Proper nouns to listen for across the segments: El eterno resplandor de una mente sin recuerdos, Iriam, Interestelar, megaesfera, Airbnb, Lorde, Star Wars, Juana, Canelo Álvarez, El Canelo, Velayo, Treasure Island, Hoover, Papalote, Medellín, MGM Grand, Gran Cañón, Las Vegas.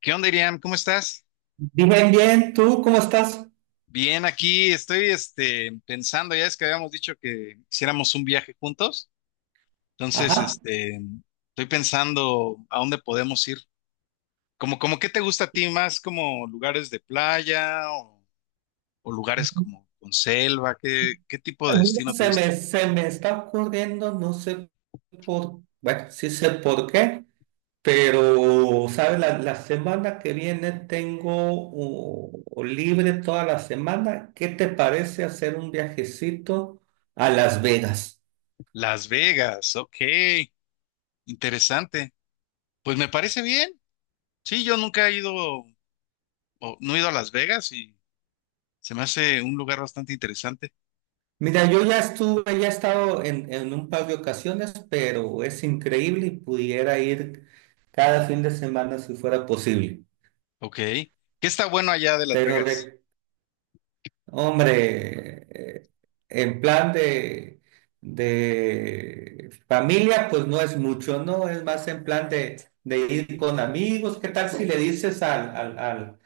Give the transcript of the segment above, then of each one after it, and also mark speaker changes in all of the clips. Speaker 1: ¿Qué onda, Iriam? ¿Cómo estás?
Speaker 2: Bien, bien, ¿tú cómo estás?
Speaker 1: Bien, aquí estoy pensando, ya es que habíamos dicho que hiciéramos un viaje juntos, entonces
Speaker 2: Ajá.
Speaker 1: estoy pensando a dónde podemos ir. Como, ¿qué te gusta a ti más? ¿Como lugares de playa o lugares como con selva? ¿Qué tipo de
Speaker 2: Mira,
Speaker 1: destino te
Speaker 2: se
Speaker 1: gusta?
Speaker 2: me, se me está ocurriendo, no sé por, bueno, sí sé por qué, pero, ¿sabes? La semana que viene tengo libre toda la semana. ¿Qué te parece hacer un viajecito a Las Vegas?
Speaker 1: Las Vegas, ok, interesante. Pues me parece bien. Sí, yo nunca he ido, o no he ido a Las Vegas y se me hace un lugar bastante interesante.
Speaker 2: Mira, yo ya estuve, ya he estado en un par de ocasiones, pero es increíble y pudiera ir cada fin de semana si fuera posible.
Speaker 1: Ok. ¿Qué está bueno allá de Las
Speaker 2: Pero
Speaker 1: Vegas?
Speaker 2: hombre, en plan de familia, pues no es mucho, ¿no? Es más en plan de ir con amigos. ¿Qué tal si le dices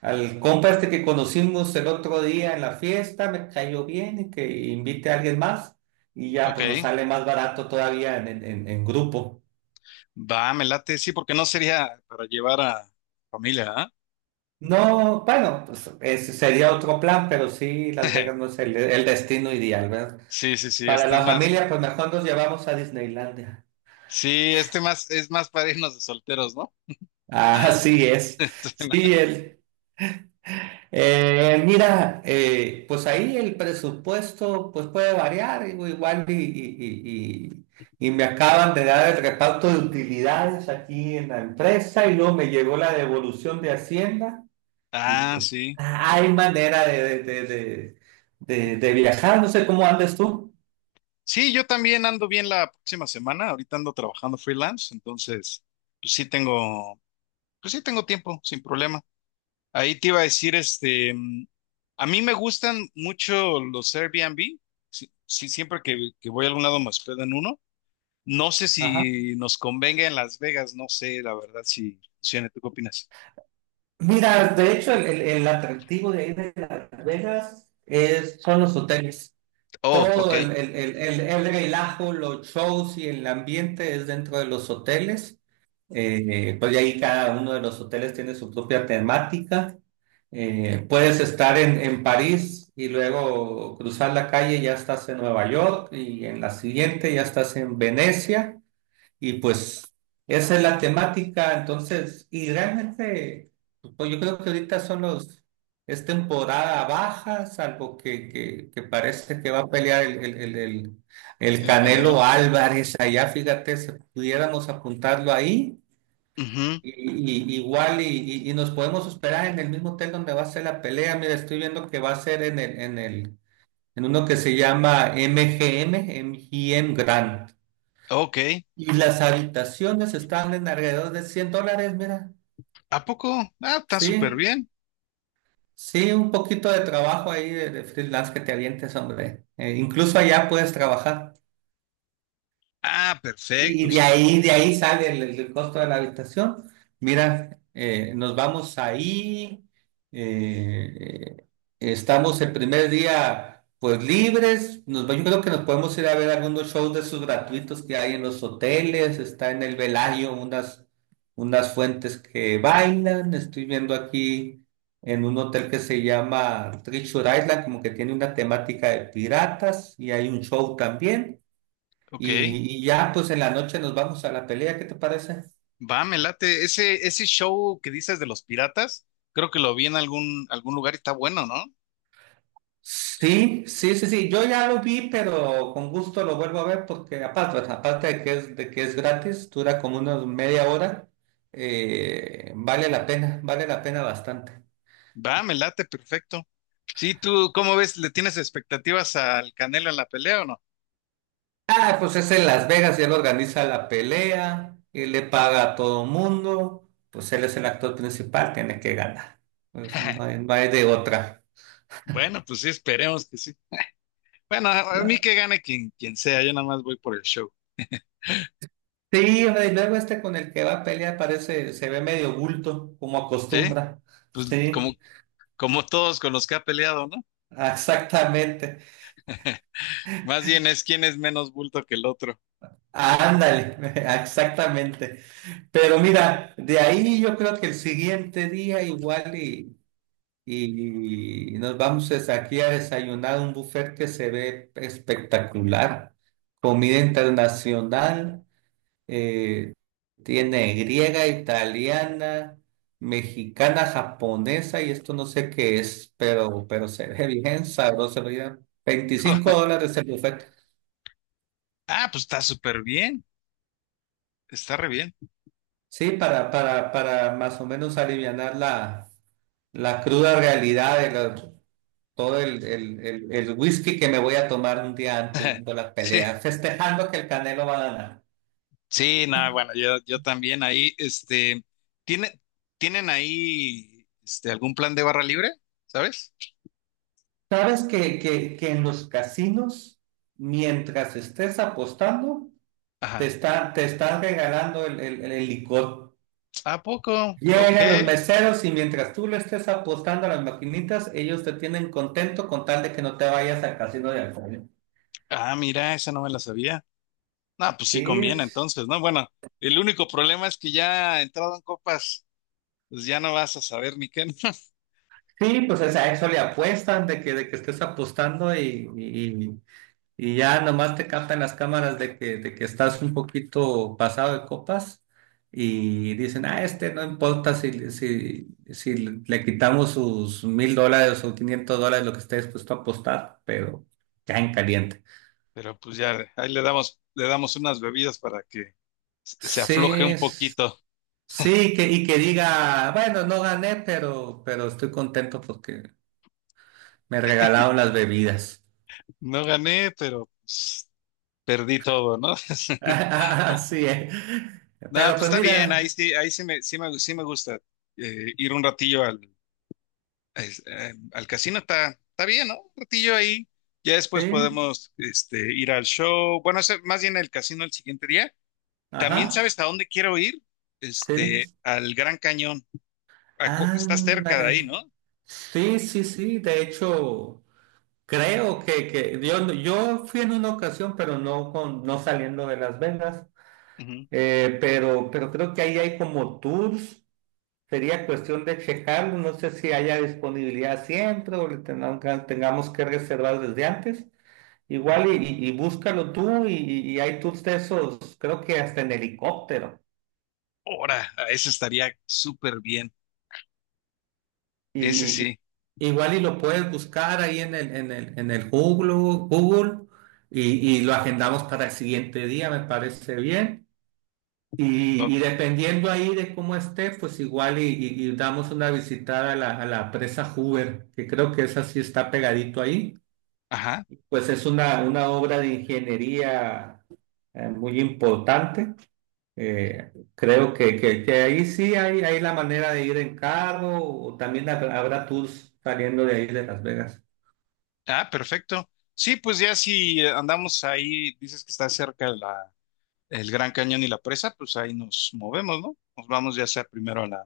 Speaker 2: al compa este que conocimos el otro día en la fiesta, me cayó bien y que invite a alguien más? Y ya, pues nos
Speaker 1: Ok.
Speaker 2: sale más barato todavía en grupo.
Speaker 1: Va, me late. Sí, porque no sería para llevar a familia, ¿ah?
Speaker 2: No, bueno, pues ese sería otro plan, pero sí, Las Vegas no es el destino ideal, ¿verdad?
Speaker 1: Sí, sí, sí,
Speaker 2: Para
Speaker 1: este es
Speaker 2: la
Speaker 1: más.
Speaker 2: familia, pues mejor nos llevamos a Disneylandia.
Speaker 1: Sí, este más es más para irnos de solteros, ¿no?
Speaker 2: Así es. Sí, el, mira, pues ahí el presupuesto pues puede variar, digo, igual y- y y me acaban de dar el reparto de utilidades aquí en la empresa y luego me llegó la devolución de Hacienda y
Speaker 1: Ah,
Speaker 2: pues
Speaker 1: sí.
Speaker 2: hay manera de, de viajar, no sé cómo andes tú.
Speaker 1: Sí, yo también ando bien la próxima semana. Ahorita ando trabajando freelance, entonces, pues sí tengo, pues sí tengo tiempo, sin problema. Ahí te iba a decir, este, a mí me gustan mucho los Airbnb. Sí, sí, siempre que voy a algún lado me hospedo en uno. No sé
Speaker 2: Ajá.
Speaker 1: si nos convenga en Las Vegas, no sé, la verdad, si funciona. ¿Tú qué opinas?
Speaker 2: Mira, de hecho, el, el atractivo de ahí de Las Vegas es, son los hoteles.
Speaker 1: Oh, ok.
Speaker 2: Todo el relajo, los shows y el ambiente es dentro de los hoteles. Pues de ahí cada uno de los hoteles tiene su propia temática. Puedes estar en París y luego cruzar la calle, ya estás en Nueva York y en la siguiente ya estás en Venecia. Y pues esa es la temática, entonces, y realmente, pues yo creo que ahorita son los, es temporada baja, salvo que parece que va a pelear el, el
Speaker 1: El Canelo.
Speaker 2: Canelo Álvarez allá, fíjate, si pudiéramos apuntarlo ahí,
Speaker 1: Ujú.
Speaker 2: y, y nos podemos esperar en el mismo hotel donde va a ser la pelea, mira, estoy viendo que va a ser en el, en el, en uno que se llama MGM, MGM Grand.
Speaker 1: Ok.
Speaker 2: Y las habitaciones están en alrededor de $100, mira.
Speaker 1: ¿A poco? Ah, está súper
Speaker 2: Sí,
Speaker 1: bien.
Speaker 2: sí, un poquito de trabajo ahí de freelance que te avientes, hombre. Incluso allá puedes trabajar.
Speaker 1: Ah,
Speaker 2: Y
Speaker 1: perfecto.
Speaker 2: de ahí sale el costo de la habitación. Mira, nos vamos ahí, eh, estamos el primer día pues libres, nos, va- yo creo que nos podemos ir a ver algunos shows de esos gratuitos que hay en los hoteles, está en el Velayo unas, unas fuentes que bailan, estoy viendo aquí en un hotel que se llama Treasure Island, como que tiene una temática de piratas y hay un show también.
Speaker 1: Ok.
Speaker 2: Y ya, pues en la noche nos vamos a la pelea, ¿qué te parece?
Speaker 1: Va, me late. Ese show que dices de los piratas, creo que lo vi en algún, algún lugar y está bueno, ¿no?
Speaker 2: Sí, sí, sí, sí, yo ya lo vi, pero con gusto lo vuelvo a ver porque aparte, aparte de que es gratis, dura como una media hora, vale la pena bastante.
Speaker 1: Va, me late, perfecto. Sí, tú, ¿cómo ves? ¿Le tienes expectativas al Canelo en la pelea o no?
Speaker 2: Ah, pues es en Las Vegas y él organiza la pelea, y le paga a todo mundo, pues él es el actor principal, tiene que ganar. Pues no hay, no hay de otra.
Speaker 1: Bueno, pues sí, esperemos que sí. Bueno, a mí que gane quien, quien sea, yo nada más voy por el show.
Speaker 2: Sí, hombre, y luego este con el que va a pelear parece, se ve medio bulto, como
Speaker 1: Sí,
Speaker 2: acostumbra.
Speaker 1: pues como,
Speaker 2: Sí,
Speaker 1: como todos con los que ha peleado, ¿no?
Speaker 2: exactamente.
Speaker 1: Más bien es quién es menos bulto que el otro.
Speaker 2: Ándale, exactamente. Pero mira, de ahí yo creo que el siguiente día igual y nos vamos es aquí a desayunar a un buffet que se ve espectacular. Comida internacional. Eh, tiene griega, italiana, mexicana, japonesa y esto no sé qué es, pero se ve bien sabroso, ya 25 dólares el buffet.
Speaker 1: Ah, pues está súper bien, está re bien.
Speaker 2: Sí, para más o menos alivianar la, la cruda realidad de la- todo el whisky que me voy a tomar un día antes de la pelea,
Speaker 1: Sí,
Speaker 2: festejando que el Canelo va a ganar.
Speaker 1: sí, no, bueno, yo también ahí, ¿tiene, ¿tienen ahí algún plan de barra libre? ¿Sabes?
Speaker 2: ¿Sabes que en los casinos, mientras estés apostando, te
Speaker 1: Ajá.
Speaker 2: está, te están regalando el, el licor?
Speaker 1: ¿A poco? Ok.
Speaker 2: Llegan los meseros y mientras tú le estés apostando a las maquinitas, ellos te tienen contento con tal de que no te vayas al casino de alcohol.
Speaker 1: Ah, mira, esa no me la sabía. Ah, pues sí conviene
Speaker 2: Sí,
Speaker 1: entonces, ¿no? Bueno, el único problema es que ya entrado en copas, pues ya no vas a saber ni qué, ¿no?
Speaker 2: sí, pues o sea, a eso le apuestan de que estés apostando y ya nomás te captan las cámaras de que estás un poquito pasado de copas y dicen, ah, este no importa si le quitamos sus $1,000 o $500, lo que esté dispuesto a apostar, pero ya en caliente.
Speaker 1: Pero pues ya, ahí le damos unas bebidas para que se
Speaker 2: Sí,
Speaker 1: afloje un
Speaker 2: s-
Speaker 1: poquito.
Speaker 2: sí, que, y que diga, bueno, no gané, pero estoy contento porque me regalaron las bebidas.
Speaker 1: No gané, pero pues, perdí todo, ¿no?
Speaker 2: Así es.
Speaker 1: No,
Speaker 2: Pero
Speaker 1: pues
Speaker 2: pues
Speaker 1: está bien, ahí
Speaker 2: mira,
Speaker 1: sí, sí me gusta ir un ratillo al casino, está, está bien, ¿no? Un ratillo ahí. Ya después
Speaker 2: sí,
Speaker 1: podemos ir al show. Bueno, más bien el casino el siguiente día. También
Speaker 2: ajá,
Speaker 1: sabes a dónde quiero ir,
Speaker 2: sí.
Speaker 1: al Gran Cañón. Estás cerca de
Speaker 2: Ándale.
Speaker 1: ahí, ¿no?
Speaker 2: Sí, sí, sí. De hecho, creo que, yo, no, yo fui en una ocasión, pero no, con, no saliendo de Las Vegas.
Speaker 1: Ujú.
Speaker 2: Pero creo que ahí hay como tours. Sería cuestión de checarlo. No sé si haya disponibilidad siempre o le tengan- que- tengamos que reservar desde antes. Igual y búscalo tú y hay tours de esos, creo que hasta en helicóptero.
Speaker 1: Ahora, ese estaría súper bien. Ese
Speaker 2: Y,
Speaker 1: sí.
Speaker 2: igual y lo puedes buscar ahí en el, en el, en el Google, Google y lo agendamos para el siguiente día, me parece bien.
Speaker 1: Bo-
Speaker 2: Y dependiendo ahí de cómo esté, pues igual y damos una visitada a la presa Hoover, que creo que esa sí está pegadito ahí.
Speaker 1: Ajá.
Speaker 2: Pues es una obra de ingeniería muy importante. Creo que ahí sí hay la manera de ir en carro o también habrá tours saliendo de ahí de Las Vegas.
Speaker 1: Ah, perfecto. Sí, pues ya si andamos ahí, dices que está cerca el Gran Cañón y la presa, pues ahí nos movemos, ¿no? Nos vamos ya sea primero a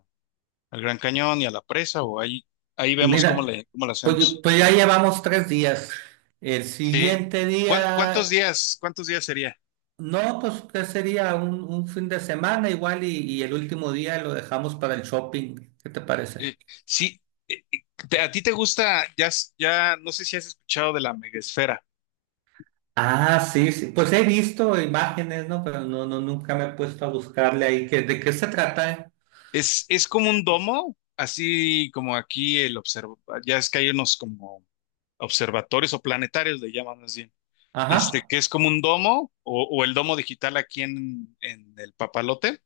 Speaker 1: al Gran Cañón y a la presa ahí vemos
Speaker 2: Mira,
Speaker 1: cómo lo
Speaker 2: pues,
Speaker 1: hacemos.
Speaker 2: pues ya llevamos 3 días. El
Speaker 1: Sí.
Speaker 2: siguiente día,
Speaker 1: ¿Cuántos días sería?
Speaker 2: no, pues ¿qué sería? Un fin de semana igual y el último día lo dejamos para el shopping. ¿Qué te parece?
Speaker 1: Eh, sí. eh, eh, ¿A ti te gusta, no sé si has escuchado de la megaesfera?
Speaker 2: Ah, sí, sí. Pues he visto imágenes, ¿no? Pero no, no, nunca me he puesto a buscarle ahí que, de qué se trata, ¿eh?
Speaker 1: Es como un domo, así como aquí ya es que hay unos como observatorios o planetarios, le llaman más bien,
Speaker 2: Ajá.
Speaker 1: que es como un domo o el domo digital aquí en el Papalote,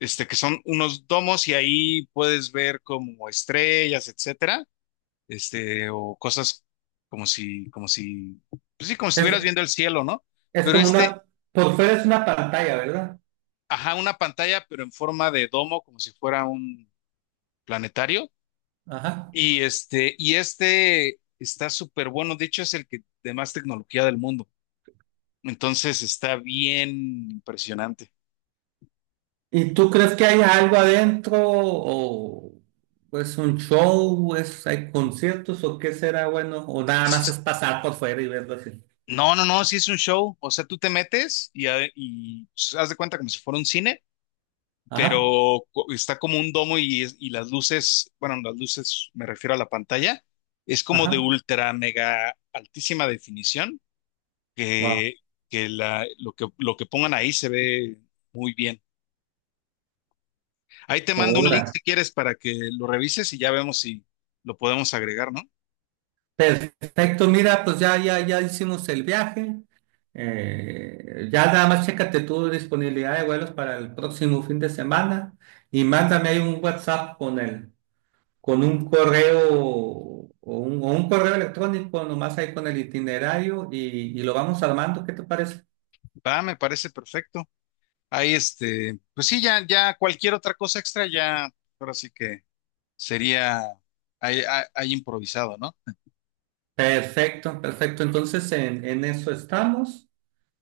Speaker 1: que son unos domos y ahí puedes ver como estrellas, etcétera, o cosas como si, pues sí, como si estuvieras
Speaker 2: Es,
Speaker 1: viendo el cielo, ¿no?
Speaker 2: es
Speaker 1: Pero
Speaker 2: como una, por fuera es una pantalla, ¿verdad?
Speaker 1: ajá, una pantalla, pero en forma de domo, como si fuera un planetario.
Speaker 2: Ajá.
Speaker 1: Y este está súper bueno. De hecho, es el que de más tecnología del mundo. Entonces está bien impresionante.
Speaker 2: ¿Y tú crees que hay algo adentro o es un show, es, hay conciertos o qué será bueno? O nada más es pasar por fuera y verlo así.
Speaker 1: No, no, no, sí es un show. O sea, tú te metes y pues, haz de cuenta como si fuera un cine,
Speaker 2: Ajá,
Speaker 1: pero está como un domo y las luces, bueno, las luces me refiero a la pantalla, es como de
Speaker 2: ajá,
Speaker 1: ultra, mega, altísima definición,
Speaker 2: wow.
Speaker 1: que, que lo que pongan ahí se ve muy bien. Ahí te mando un link
Speaker 2: Ahora,
Speaker 1: si quieres para que lo revises y ya vemos si lo podemos agregar, ¿no?
Speaker 2: perfecto, mira, pues ya, ya, ya hicimos el viaje. Ya nada más chécate tu disponibilidad de vuelos para el próximo fin de semana y mándame ahí un WhatsApp con el, con un correo o un correo electrónico, nomás ahí con el itinerario y lo vamos armando, ¿qué te parece?
Speaker 1: Va, me parece perfecto. Ahí pues sí, ya cualquier otra cosa extra, ya, ahora sí que sería ahí improvisado, ¿no?
Speaker 2: Perfecto, perfecto. Entonces en eso estamos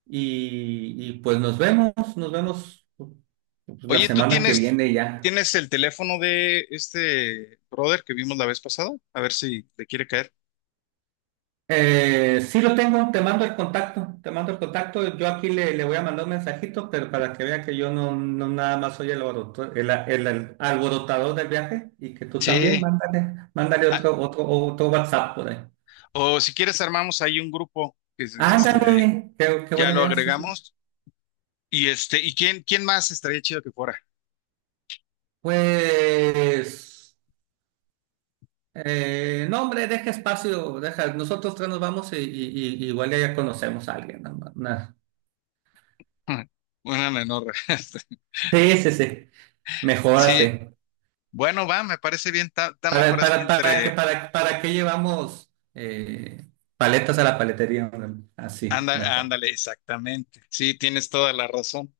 Speaker 2: y pues nos vemos pues, la
Speaker 1: Oye,
Speaker 2: semana que viene ya.
Speaker 1: ¿tienes el teléfono de este brother que vimos la vez pasada? A ver si le quiere caer.
Speaker 2: Sí lo tengo, te mando el contacto, te mando el contacto. Yo aquí le, le voy a mandar un mensajito, pero para que vea que yo no, no nada más soy el, alboroto- el, el alborotador del viaje y que tú también
Speaker 1: Sí.
Speaker 2: mándale, mándale
Speaker 1: Ah,
Speaker 2: otro, otro WhatsApp por ahí.
Speaker 1: o si quieres armamos ahí un grupo que es,
Speaker 2: Ándale, qué, qué
Speaker 1: ya
Speaker 2: buena
Speaker 1: lo
Speaker 2: idea. Sí, sí.
Speaker 1: agregamos. Y este, ¿y quién más estaría chido que fuera?
Speaker 2: Pues, no, hombre, deja espacio, deja, nosotros tres nos vamos y, igual ya conocemos a alguien. ¿No? Una-
Speaker 1: Una menor.
Speaker 2: sí, sí, sí, mejor
Speaker 1: Sí,
Speaker 2: así.
Speaker 1: bueno, va, me parece bien, está, está mejor así
Speaker 2: Para, que,
Speaker 1: entre...
Speaker 2: para, ¿para qué llevamos paletas a la paletería, hombre? Así,
Speaker 1: Anda,
Speaker 2: mejor.
Speaker 1: ándale, exactamente. Sí, tienes toda la razón.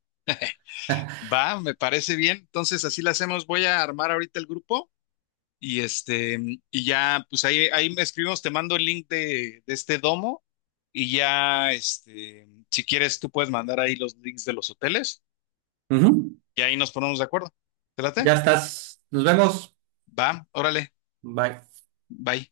Speaker 1: Va, me parece bien. Entonces, así la hacemos. Voy a armar ahorita el grupo y ya, pues ahí me escribimos, te mando el link de este domo y ya, este, si quieres, tú puedes mandar ahí los links de los hoteles
Speaker 2: Ujú.
Speaker 1: y ahí nos ponemos de acuerdo. ¿Te late?
Speaker 2: Ya estás. Nos vemos.
Speaker 1: Va, órale,
Speaker 2: Bye.
Speaker 1: bye.